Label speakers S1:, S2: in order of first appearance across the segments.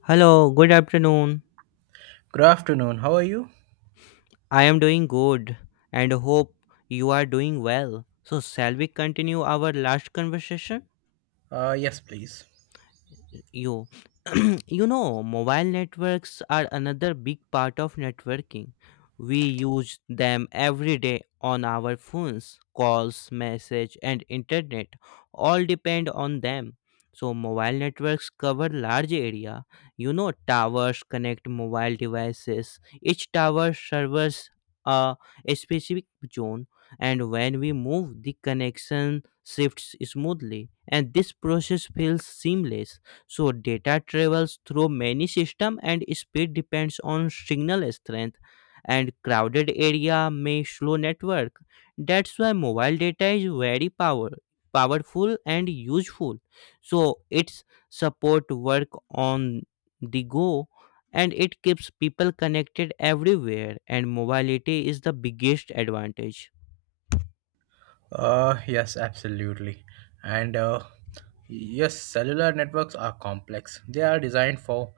S1: Hello, good afternoon.
S2: Good afternoon. How are you?
S1: I am doing good and hope you are doing well. So, shall we continue our last conversation?
S2: Yes, please.
S1: You you know mobile networks are another big part of networking. We use them every day on our phones. Calls, message and internet all depend on them. So mobile networks cover large area. You know towers connect mobile devices. Each tower serves a a specific zone, and when we move the connection shifts smoothly and this process feels seamless. So data travels through many systems and speed depends on signal strength, and crowded area may slow network. That's why mobile data is very powerful and useful. So it's support work on the go, and it keeps people connected everywhere, and mobility is the biggest advantage.
S2: Yes, absolutely. And yes, cellular networks are complex. They are designed for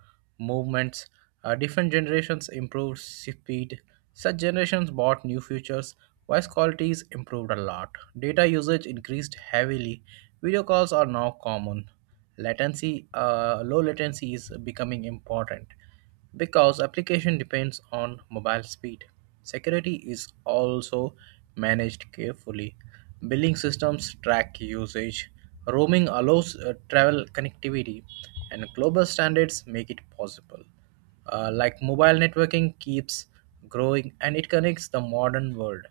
S2: movements. Different generations improved speed. Such generations bought new features. Voice quality is improved a lot. Data usage increased heavily. Video calls are now common. Low latency is becoming important because application depends on mobile speed. Security is also managed carefully. Billing systems track usage. Roaming allows travel connectivity, and global standards make it possible. Like mobile networking keeps growing and it connects the modern world.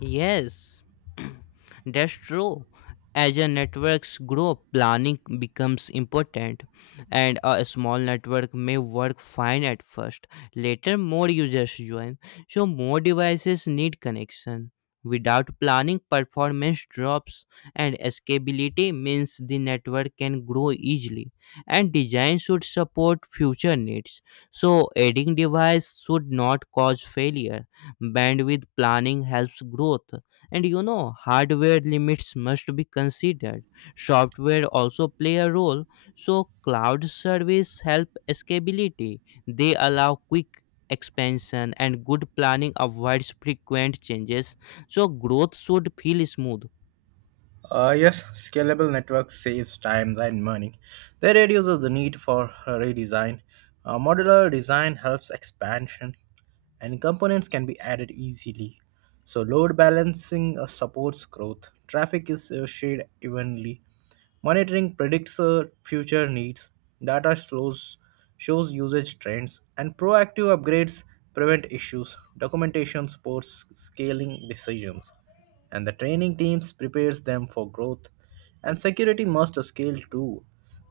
S1: Yes, that's true. As a networks grow, planning becomes important, and a small network may work fine at first. Later, more users join, so more devices need connection. Without planning, performance drops, and scalability means the network can grow easily. And design should support future needs, so adding device should not cause failure. Bandwidth planning helps growth, and you know hardware limits must be considered. Software also play a role, so cloud service help scalability. They allow quick expansion, and good planning avoids frequent changes, so growth should feel smooth.
S2: Yes, scalable network saves time and money. They reduces the need for redesign. Modular design helps expansion, and components can be added easily. So load balancing supports growth. Traffic is shared evenly. Monitoring predicts future needs, data slows, shows usage trends, and proactive upgrades prevent issues. Documentation supports scaling decisions, and the training teams prepares them for growth. And security must scale too.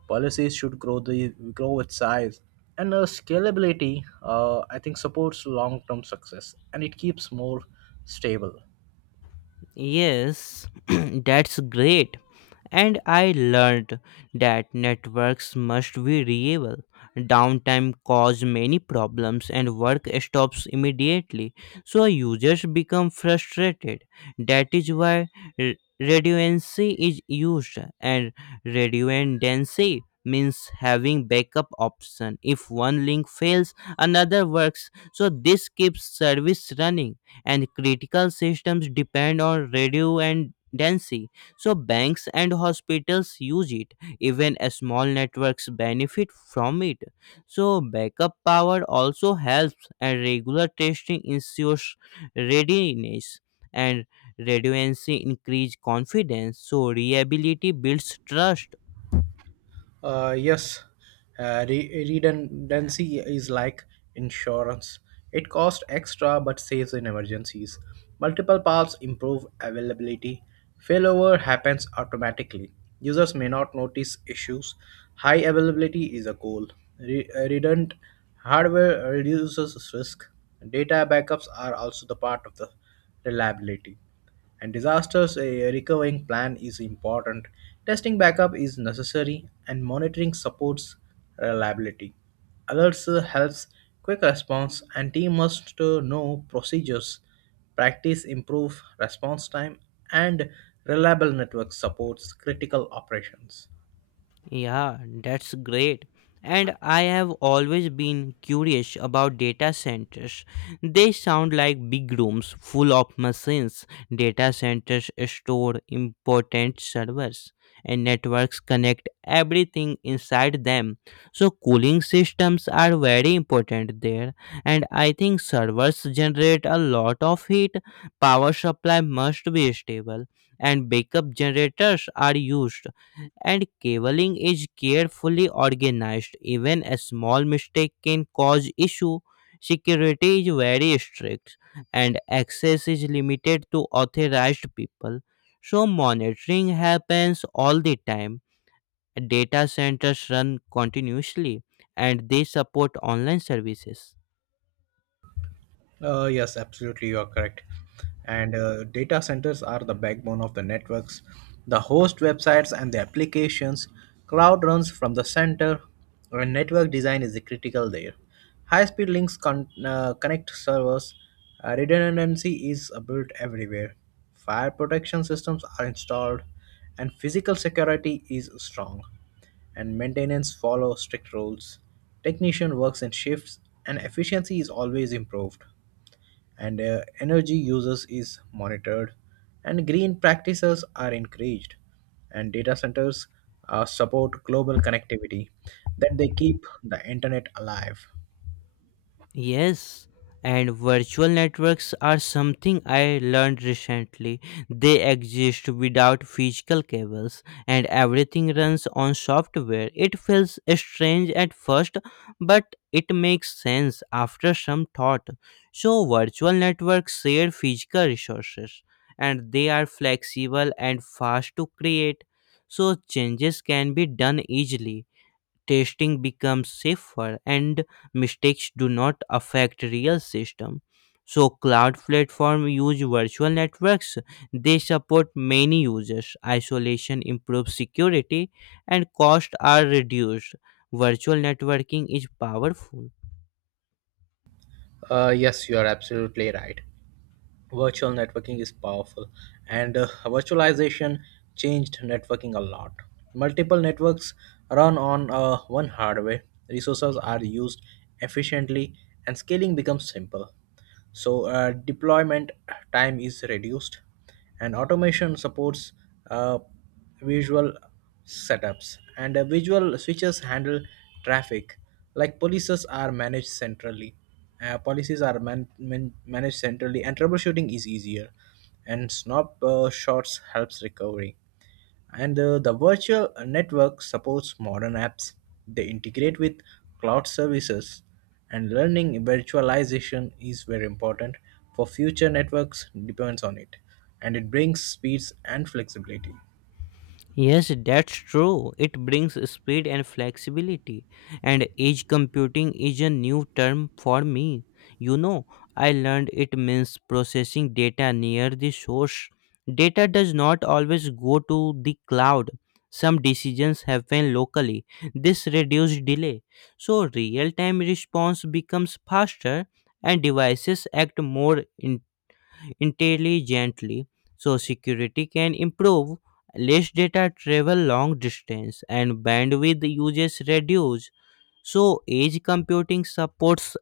S2: Policies should grow with size, and scalability I think supports long term success, and it keeps more stable.
S1: Yes, that's great. And I learned that networks must be reliable. Downtime cause many problems and work stops immediately. So users become frustrated. That is why r- redundancy is used, and redundancy means having backup option. If one link fails another works, so this keeps service running. And critical systems depend on radio and density, so banks and hospitals use it. Even a small networks benefit from it, so backup power also helps, and regular testing ensures readiness, and redundancy increase confidence, so reliability builds trust.
S2: Yes, redundancy is like insurance. It costs extra but saves in emergencies. Multiple paths improve availability. Failover happens automatically. Users may not notice issues. High availability is a goal. Redundant hardware reduces risk. Data backups are also the part of the reliability. And disasters a recovering plan is important. Testing backup is necessary and monitoring supports reliability. Alerts helps quick response and team must know procedures. Practice improve response time and reliable network supports critical operations.
S1: Yeah, that's great. And I have always been curious about data centers. They sound like big rooms full of machines. Data centers store important servers, and networks connect everything inside them. So, cooling systems are very important there. And I think servers generate a lot of heat. Power supply must be stable, and backup generators are used, and cabling is carefully organized. Even a small mistake can cause issue. Security is very strict, and access is limited to authorized people. So monitoring happens all the time. Data centers run continuously and they support online services.
S2: Yes, absolutely, you are correct. And data centers are the backbone of the networks, the host websites, and the applications. Cloud runs from the center, and network design is the critical there. High speed links connect servers. Redundancy is built everywhere. Fire protection systems are installed, and physical security is strong and maintenance follow strict rules. Technician works in shifts and efficiency is always improved, and energy uses is monitored and green practices are encouraged, and data centers support global connectivity that they keep the internet alive.
S1: Yes, and virtual networks are something I learned recently. They exist without physical cables, and everything runs on software. It feels strange at first, but it makes sense after some thought. So, virtual networks share physical resources, and they are flexible and fast to create. So, changes can be done easily. Testing becomes safer, and mistakes do not affect real system. So cloud platform use virtual networks. They support many users. Isolation improves security, and costs are reduced. Virtual networking is powerful.
S2: Yes, you are absolutely right. Virtual networking is powerful, and virtualization changed networking a lot. Multiple networks run on one hardware. Resources are used efficiently, and scaling becomes simple. So deployment time is reduced, and automation supports uh, visual setups, and visual switches handle traffic. Like policies are managed centrally. Policies are managed centrally and troubleshooting is easier, and snap shots helps recovery, and the virtual network supports modern apps. They integrate with cloud services, and learning virtualization is very important for future networks depends on it, and it brings speeds and flexibility.
S1: Yes, that's true. It brings speed and flexibility. And edge computing is a new term for me. You know, I learned it means processing data near the source. Data does not always go to the cloud. Some decisions happen locally. This reduces delay. So, real time response becomes faster, and devices act more intelligently, so security can improve. Less data travel long distance, and bandwidth uses reduce. So edge computing supports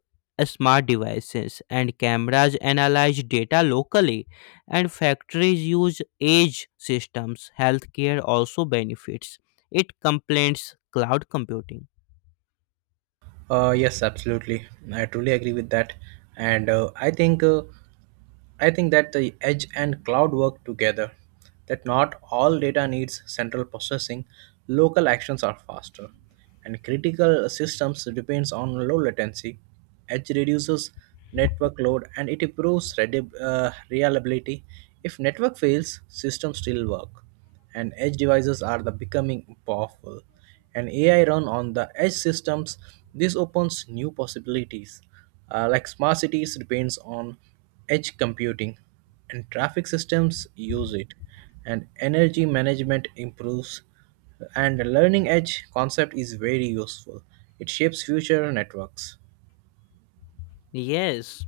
S1: smart devices, and cameras analyze data locally, and factories use edge systems. Healthcare also benefits. It complements cloud computing.
S2: Yes, absolutely. I truly agree with that, and I think that the edge and cloud work together. That not all data needs central processing. Local actions are faster, and critical systems depends on low latency. Edge reduces network load and it improves reliability. If network fails, systems still work, and edge devices are the becoming powerful, and AI run on the edge systems. This opens new possibilities. Like smart cities depends on edge computing, and traffic systems use it, and energy management improves, and the learning edge concept is very useful. It shapes future networks.
S1: Yes,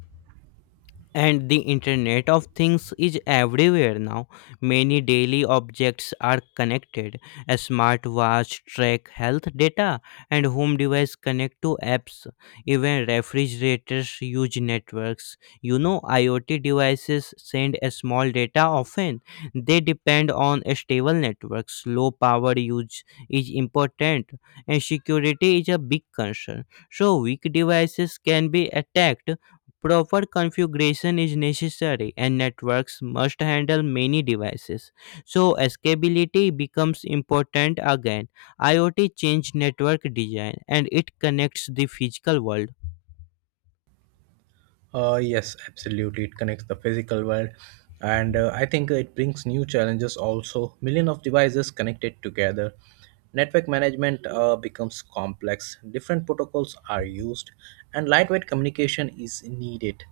S1: and the internet of things is everywhere now. Many daily objects are connected. A smartwatch track health data, and home device connect to apps. Even refrigerators use networks. You know, iot devices send a small data often. They depend on a stable networks. Low power use is important, and security is a big concern. So weak devices can be attacked. Proper configuration is necessary, and networks must handle many devices. So scalability becomes important again. IoT changed network design, and it connects the physical world.
S2: Yes, absolutely. It connects the physical world, and I think it brings new challenges also. Million of devices connected together. Network management becomes complex. Different protocols are used, and lightweight communication is needed.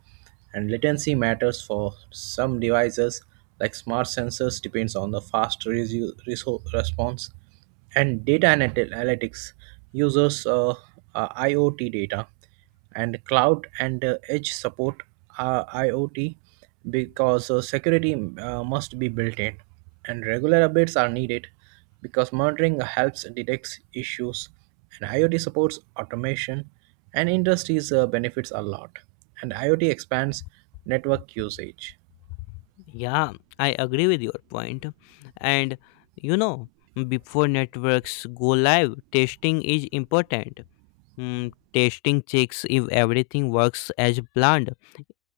S2: And latency matters for some devices, like smart sensors, depends on the fast response. And data and analytics users IoT data and cloud and edge support IoT. Because security must be built in and regular updates are needed, because monitoring helps detect issues and IoT supports automation and industries benefits a lot and IoT expands network usage.
S1: Yeah, I agree with your point. And you know, before networks go live, testing is important. Testing checks if everything works as planned.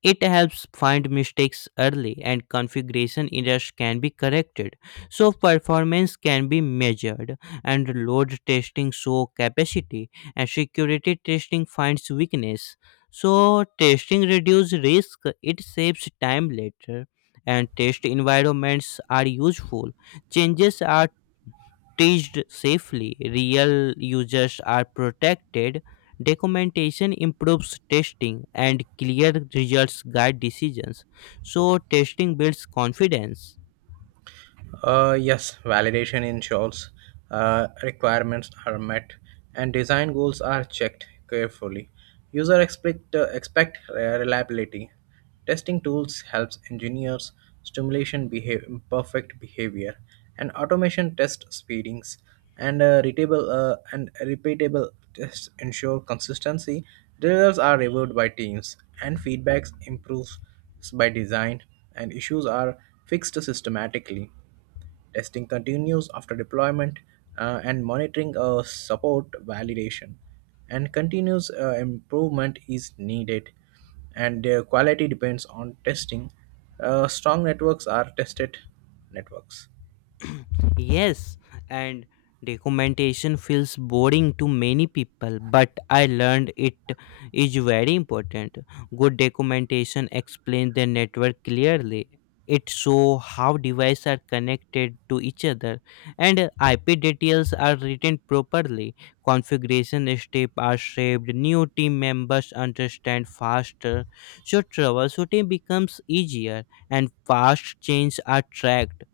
S1: It helps find mistakes early, and configuration errors can be corrected. So performance can be measured, and load testing shows capacity, and security testing finds weakness. So testing reduces risk. It saves time later, and test environments are useful. Changes are staged safely, real users are protected, documentation improves testing, and clear results guide decisions. So, testing builds confidence.
S2: Yes, validation ensures requirements are met and design goals are checked carefully. User expect reliability. Testing tools helps engineers, stimulation behave perfect behavior, and automation test speedings, and readable and repeatable tests ensure consistency. The results are reviewed by teams and feedbacks improves by design and issues are fixed systematically. Testing continues after deployment, and monitoring support validation. And continuous improvement is needed, and their quality depends on testing. Strong networks are tested networks.
S1: Yes, and documentation feels boring to many people, but I learned it is very important. Good documentation explains the network clearly. It shows how devices are connected to each other, and IP details are written properly. Configuration steps are saved. New team members understand faster, so troubleshooting becomes easier, and fast changes are tracked.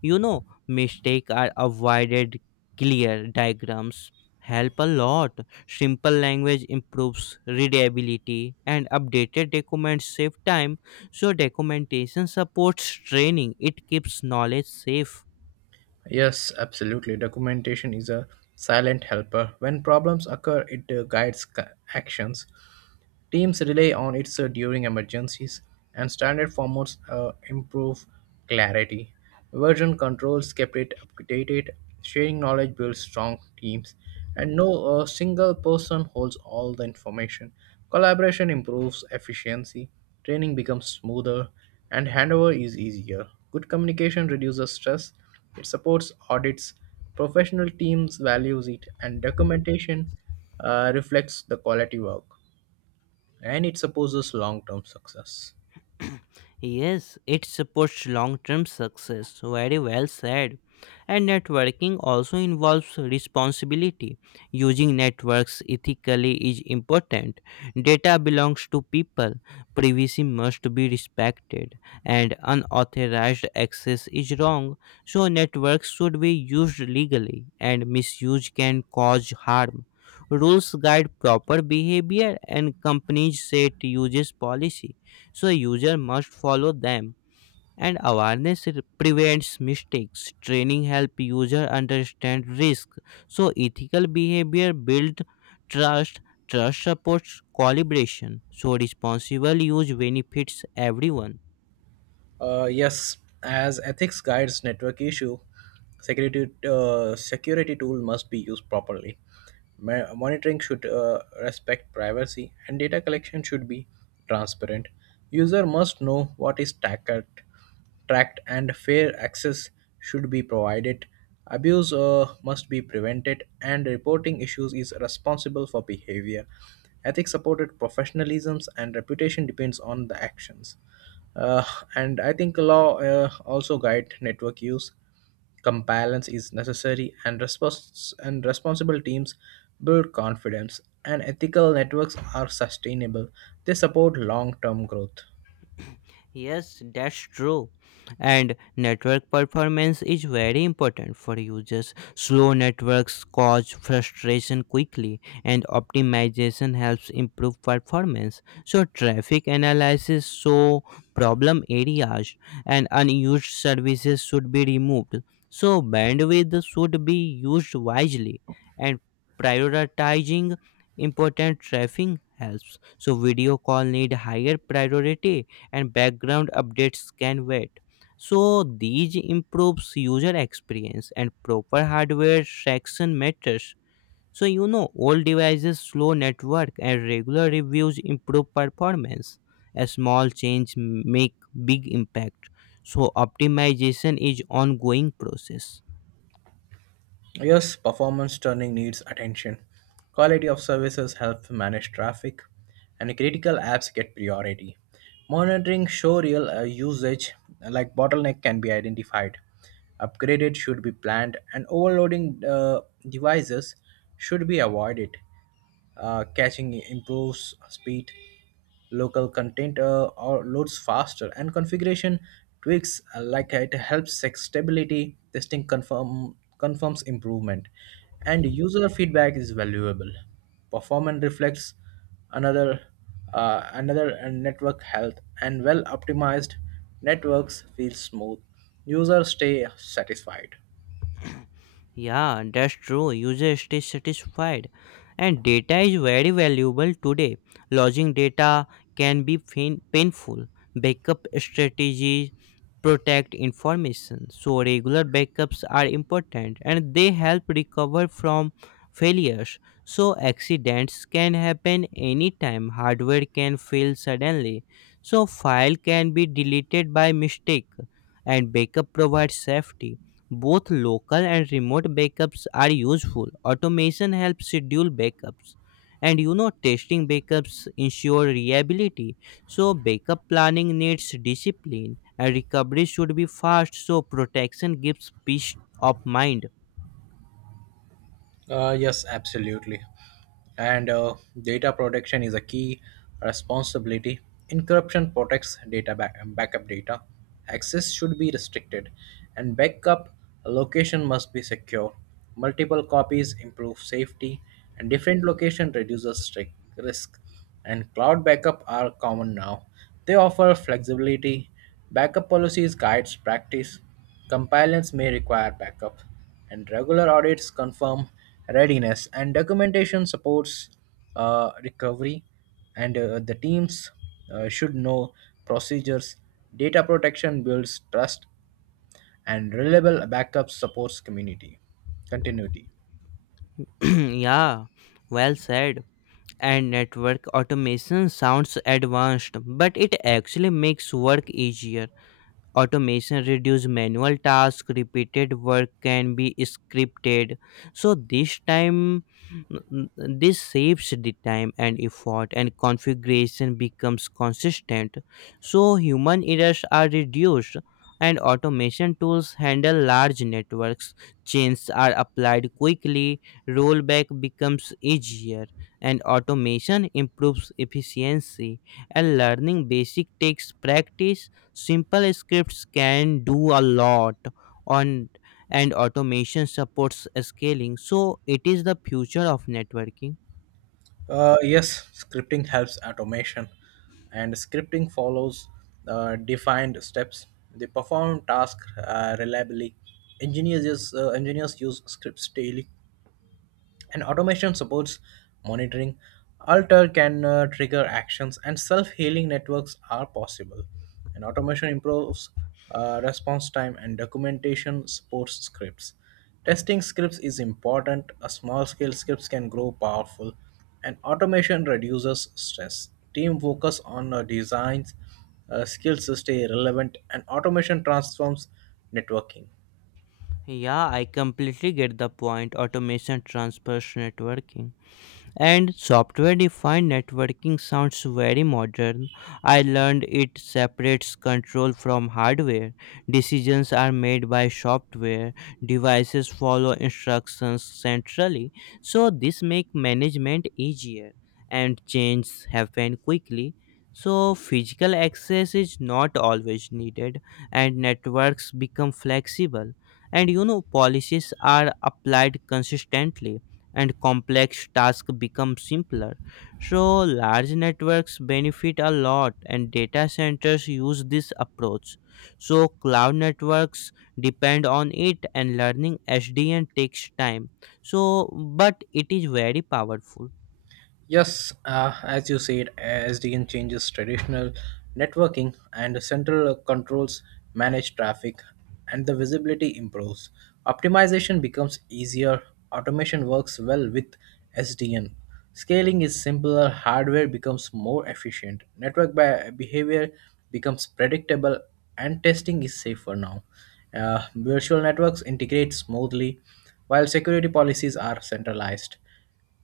S1: You know, mistakes are avoided. Clear diagrams help a lot. Simple language improves readability, and updated documents save time. So, documentation supports training. It keeps knowledge safe.
S2: Yes, absolutely. Documentation is a silent helper. When problems occur, it guides actions. Teams rely on it during emergencies, and standard formats improve clarity. Version controls kept it updated, sharing knowledge builds strong teams, and no single person holds all the information. Collaboration improves efficiency, training becomes smoother, and handover is easier. Good communication reduces stress, it supports audits, professional teams values it, and documentation reflects the quality work and it supposes long term success.
S1: Yes, it supports long term success. Very well said. And networking also involves responsibility. Using networks ethically is important. Data belongs to people. Privacy must be respected. And unauthorized access is wrong. So, networks should be used legally, and misuse can cause harm. Rules guide proper behavior, and companies set uses policy, so user must follow them, and awareness prevents mistakes. Training help user understand risk, so ethical behavior build trust. Trust supports collaboration, so responsible use benefits everyone.
S2: Yes, as ethics guides network issue, security tool must be used properly. Monitoring should respect privacy and data collection should be transparent. User must know what is tackled tracked and fair access should be provided. Abuse must be prevented, and reporting issues is responsible for behavior. Ethics supported professionalism and reputation depends on the actions. Uh, and I think law also guide network use. Compliance is necessary, and responsible teams build confidence. And ethical networks are sustainable. They support long-term growth.
S1: Yes, that's true. And network performance is very important for users. Slow networks cause frustration quickly, and optimization helps improve performance. So, traffic analysis show problem areas, and unused services should be removed. So, bandwidth should be used wisely, and prioritizing important traffic helps. So, video call need higher priority, and background updates can wait. So these improves user experience, and proper hardware traction matters. So you know old devices slow network, and regular reviews improve performance. A small change make big impact. So optimization is ongoing process.
S2: Yes, performance tuning needs attention. Quality of services help manage traffic, and critical apps get priority. Monitoring show real usage, like bottleneck, can be identified. Upgraded should be planned, and overloading devices should be avoided. Catching improves speed, local content or loads faster, and configuration tweaks, like it, helps sex stability. Testing confirms improvement, and user feedback is valuable. Performance reflects another another network health, and well optimized networks feel smooth, users stay satisfied.
S1: Yeah, that's true. User stays satisfied. And data is very valuable today. Losing data can be painful. Backup strategies protect information. So regular backups are important, and they help recover from failures. So accidents can happen anytime. Hardware can fail suddenly. So file can be deleted by mistake, and backup provides safety. Both local and remote backups are useful. Automation helps schedule backups. And you know, testing backups ensure reliability. So, backup planning needs discipline, and recovery should be fast. So, protection gives peace of mind.
S2: Yes, absolutely. And data protection is a key responsibility. Encryption protects backup data. Access should be restricted, and backup location must be secure. Multiple copies improve safety, and different location reduces strict risk, and cloud backup are common now. They offer flexibility. Backup policies guides practice. Compliance may require backup, and regular audits confirm readiness. And documentation supports recovery, and the teams should know procedures. Data protection builds trust, and reliable backup supports community continuity.
S1: Yeah, well said. And network automation sounds advanced, but it actually makes work easier. Automation reduce manual tasks. Repeated work can be scripted. So this time this saves the time and effort, and configuration becomes consistent. So human errors are reduced, and automation tools handle large networks. Changes are applied quickly, rollback becomes easier, and automation improves efficiency, and learning basic takes practice. Simple scripts can do a lot on, and automation supports scaling. So it is the future of networking.
S2: Yes, scripting helps automation, and scripting follows defined steps. They perform tasks reliably. Engineers use scripts daily and automation supports monitoring. Alter can trigger actions, and self-healing networks are possible, and automation improves response time, and documentation supports scripts. Testing scripts is important, a small scale scripts can grow powerful, and automation reduces stress. Team focus on designs, skills to stay relevant, and automation transforms networking.
S1: Yeah, I completely get the point. Automation transfers networking. And software defined networking sounds very modern. I learned it separates control from hardware. Decisions are made by software. Devices follow instructions centrally. So this make management easier, and change happen quickly. So physical access is not always needed, and networks become flexible, and you know policies are applied consistently, and complex tasks become simpler. So, large networks benefit a lot, and data centers use this approach. So, cloud networks depend on it, and learning SDN takes time. So, but it is very powerful.
S2: Yes, as you said, SDN changes traditional networking, and central controls manage traffic and the visibility improves. Optimization becomes easier, automation works well with SDN. Scaling is simpler, hardware becomes more efficient, network by behavior becomes predictable, and testing is safer now. Virtual networks integrate smoothly, while security policies are centralized.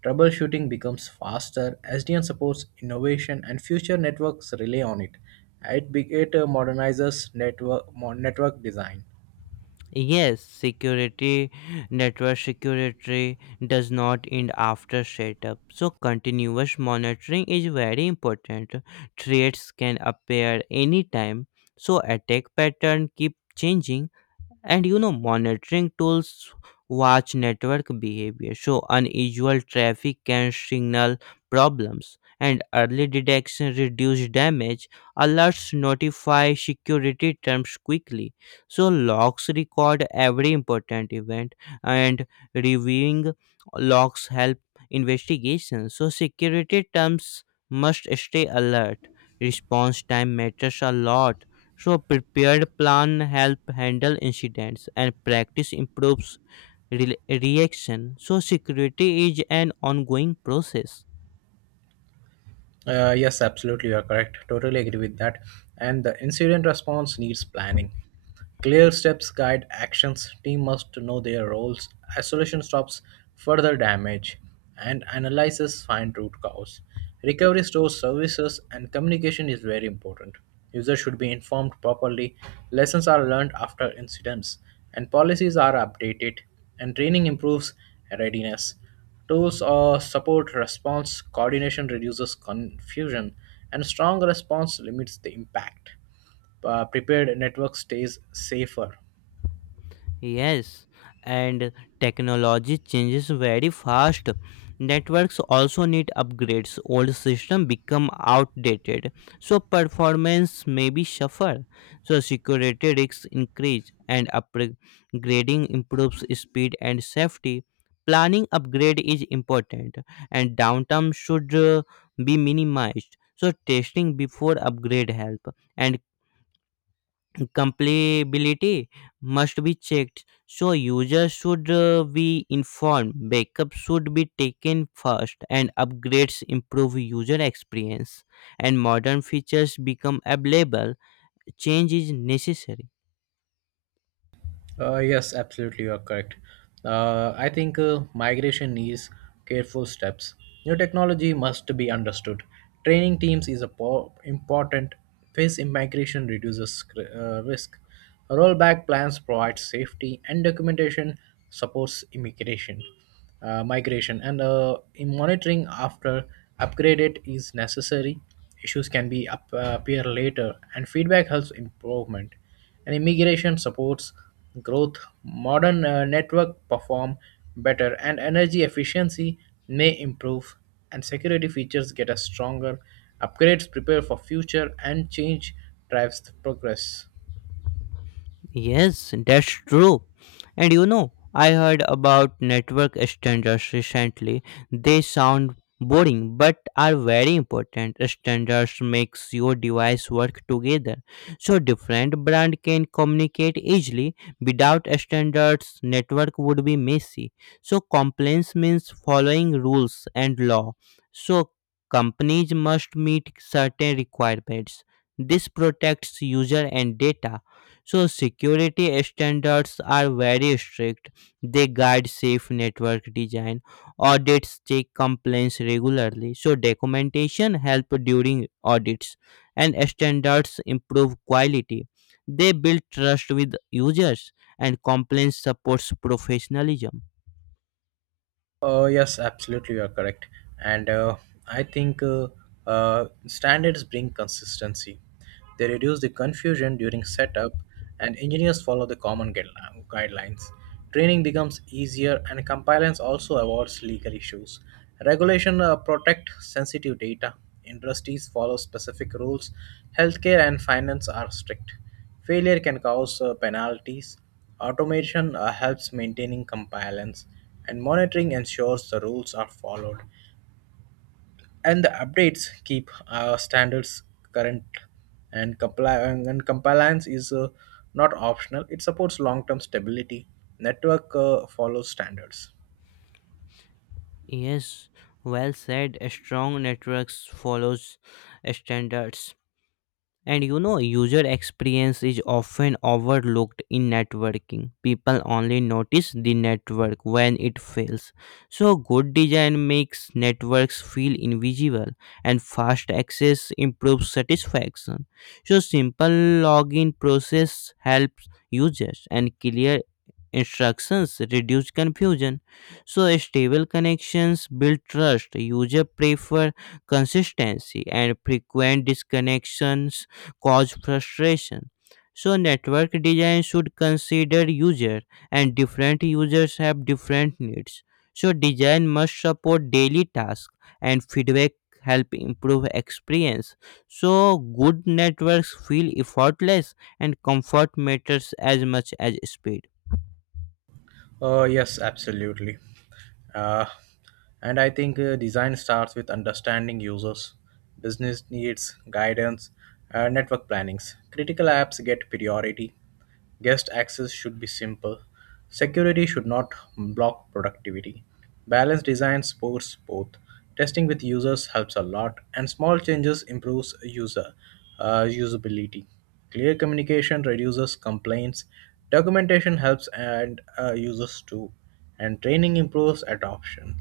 S2: Troubleshooting becomes faster. SDN supports innovation and future networks rely on it. It modernizes network, network design.
S1: Yes, security, network security does not end after setup, so continuous monitoring is very important. Threats can appear anytime, so attack pattern keep changing, and you know monitoring tools watch network behavior, so unusual traffic can signal problems, and early detection reduce damage. Alerts notify security terms quickly, so logs record every important event, and reviewing logs help investigation. So security terms must stay alert. Response time matters a lot, so prepared plan help handle incidents, and practice improves reaction. So security is an ongoing process.
S2: Yes, absolutely, you are correct. Totally agree with that. And the incident response needs planning. Clear steps guide actions. Team must know their roles. Isolation stops further damage, and analysis find root cause. Recovery stores services and communication is very important. Users should be informed properly. Lessons are learned after incidents, and policies are updated, and training improves readiness. Tools support response coordination, reduces confusion, and strong response limits the impact. Prepared network stays safer.
S1: Yes, and technology changes very fast. Networks also need upgrades. Old system become outdated, so performance may be suffer. So security risks increase, and upgrading improves speed and safety. Planning upgrade is important, and downtime should be minimized. So testing before upgrade help, and compatibility must be checked, so users should be informed. Backup should be taken first, and upgrades improve user experience, and modern features become available. Change is necessary.
S2: Yes, absolutely, you are correct. I think migration needs careful steps. New technology must be understood. Training teams is a important. Phase immigration reduces risk. Rollback plans provide safety, and documentation supports immigration, migration, and in monitoring after upgraded is necessary. Issues can appear later, and feedback helps improvement, and immigration supports growth, modern network perform better, and energy efficiency may improve, and security features get a stronger. Upgrades prepare for future, and change drives the progress.
S1: Yes, that's true. And you know, I heard about network standards recently. They sound boring but are very important. Standards makes your device work together, so different brand can communicate easily. Without standards, network would be messy. So compliance means following rules and law. So companies must meet certain requirements. This protects user and data, so security standards are very strict. They guide safe network design. Audits check complaints regularly. So documentation help during audits, and standards improve quality. They build trust with users, and complaints supports professionalism.
S2: Yes, absolutely, you are correct. And I think standards bring consistency. They reduce the confusion during setup, and engineers follow the common guidelines. Training becomes easier, and compliance also avoids legal issues. Regulation protect sensitive data. Industries follow specific rules. Healthcare and finance are strict. Failure can cause penalties. Automation helps maintaining compliance, and monitoring ensures the rules are followed. And the updates keep standards current, and compliance is not optional. It supports long-term stability. Network follows standards.
S1: Yes, well said. Strong networks follows standards. And you know, user experience is often overlooked in networking. People only notice the network when it fails. So, good design makes networks feel invisible, and fast access improves satisfaction. So, simple login process helps users, and clear instructions reduce confusion. So, stable connections build trust. User prefer consistency, and frequent disconnections cause frustration. So network design should consider user, and different users have different needs. So design must support daily tasks, and feedback help improve experience. So good networks feel effortless, and comfort matters as much as speed.
S2: Yes, absolutely. Uh, and I think design starts with understanding users, business needs, guidance, network plannings. Critical apps get priority. Guest access should be simple. Security should not block productivity. Balanced design supports both. Testing with users helps a lot, and small changes improves user usability. Clear communication reduces complaints, documentation helps and users too, and training improves adoption.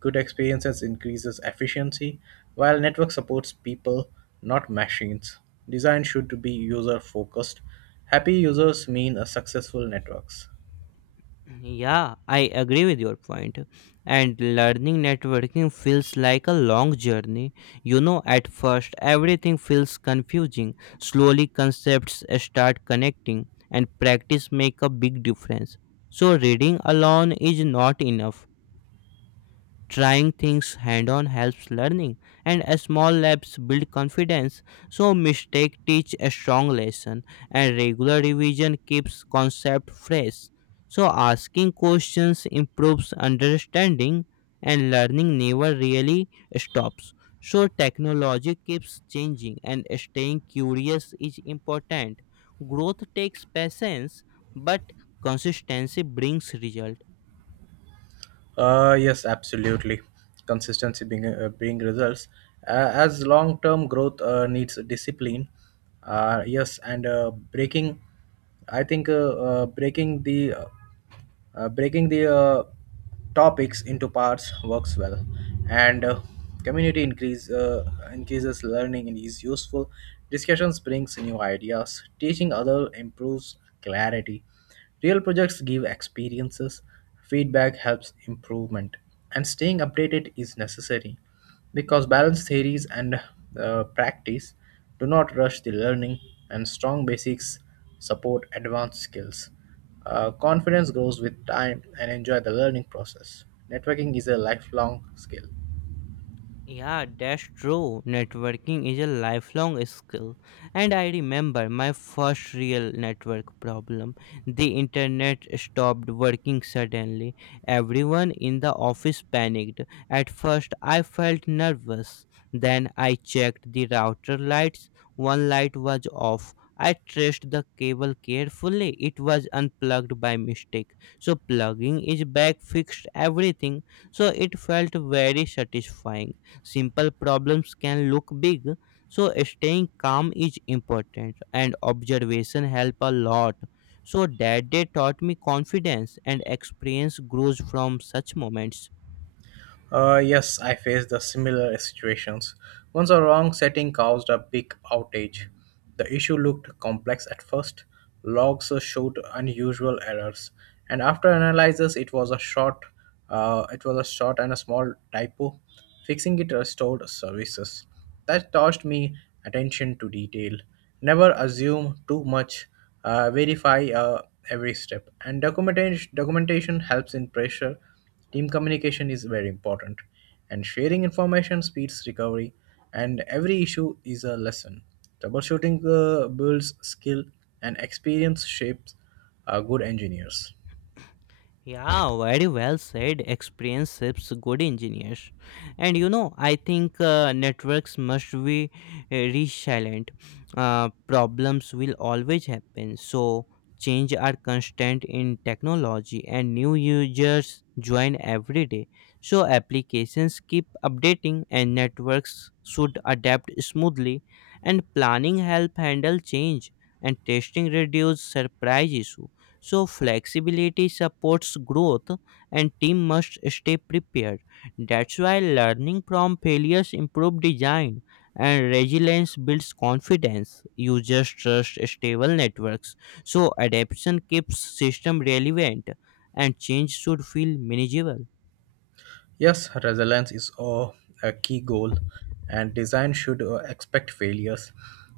S2: Good experiences increases efficiency, while network supports people, not machines. Design should be user focused. Happy users mean a successful networks.
S1: Yeah, I agree with your point. And learning networking feels like a long journey. You know, at first, everything feels confusing. Slowly, concepts start connecting, and practice make a big difference. So, reading alone is not enough. Trying things hand on helps learning, and a small labs build confidence. So mistake teach a strong lesson, and regular revision keeps concept fresh. So asking questions improves understanding, and learning never really stops. So technology keeps changing, and staying curious is important. Growth takes patience, but consistency brings result.
S2: Yes, absolutely. Consistency being results as long term growth needs discipline. Yes, and breaking, I think uh, breaking the uh, breaking the topics into parts works well, and community increases learning and is useful. Discussions brings new ideas. Teaching other improves clarity. Real projects give experiences. Feedback helps improvement, and staying updated is necessary, because balanced theories and practice do not rush the learning, and strong basics support advanced skills. Confidence grows with time and enjoy the learning process. Networking is a lifelong skill.
S1: Yeah, that's true. Networking is a lifelong skill. And I remember my first real network problem. The internet stopped working suddenly. Everyone in the office panicked. At first, I felt nervous. Then I checked the router lights. One light was off. I traced the cable carefully. It was unplugged by mistake. So plugging is back fixed everything. So it felt very satisfying. Simple problems can look big, so staying calm is important, and observation help a lot. So that day taught me confidence, and experience grows from such moments.
S2: Yes, I faced the similar situations. Once a wrong setting caused a big outage. The issue looked complex at first. Logs showed unusual errors, and after analysis, it was a short, it was a short and a small typo. Fixing it restored services. That taught me attention to detail. Never assume too much. Verify every step. And documentation helps in pressure. Team communication is very important, and sharing information speeds recovery, and every issue is a lesson. Troubleshooting builds skill, and experience shapes good engineers.
S1: Yeah, very well said. Experience shapes good engineers. And you know, I think networks must be resilient. Problems will always happen. So, change are constant in technology, and new users join every day. So, applications keep updating, and networks should adapt smoothly, and planning help handle change, and testing reduce surprise issue. So, flexibility supports growth, and team must stay prepared. That's why learning from failures improve design, and resilience builds confidence. Users trust stable networks, so adaptation keeps system relevant, and change should feel manageable.
S2: Yes, resilience is a key goal, and design should expect failures.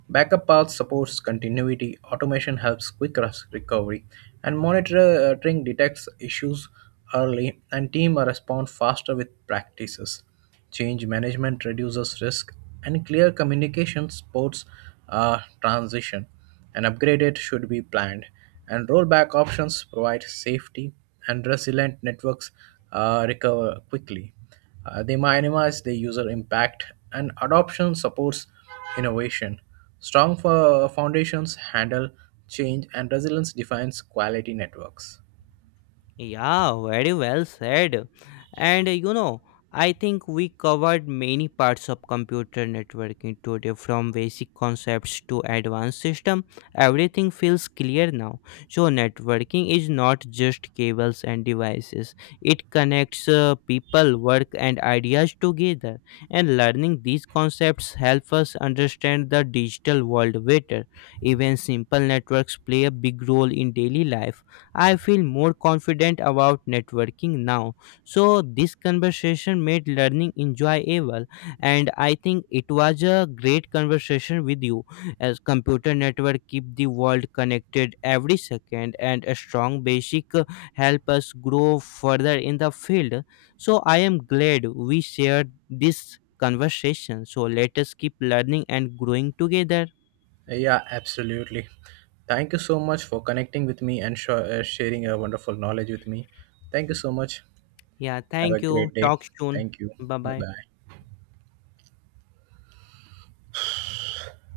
S2: Backup path supports continuity, automation helps quick recovery, and monitoring detects issues early, and team respond faster with practices. Change management reduces risk, and clear communication supports transition. An upgrade should be planned, and rollback options provide safety, and resilient networks recover quickly. They minimize the user impact, and adoption supports innovation. Strong foundations handle change, and resilience defines quality networks.
S1: Yeah, very well said. And you know, I think we covered many parts of computer networking today, from basic concepts to advanced system. Everything feels clear now. So networking is not just cables and devices. It connects people, work and ideas together. And learning these concepts help us understand the digital world better. Even simple networks play a big role in daily life. I feel more confident about networking now. So, this conversation made learning enjoyable, and I think it was a great conversation with you. As computer network keep the world connected every second, and a strong basic help us grow further in the field. So, I am glad we shared this conversation. So, let us keep learning and growing together.
S2: Yeah, absolutely. Thank you so much for connecting with me and sharing your wonderful knowledge with me. Thank you so much.
S1: Yeah,
S2: Have a
S1: thank you.
S2: great day.
S1: Talk soon.
S2: Thank you.
S1: Bye
S2: Bye
S1: bye.
S2: bye.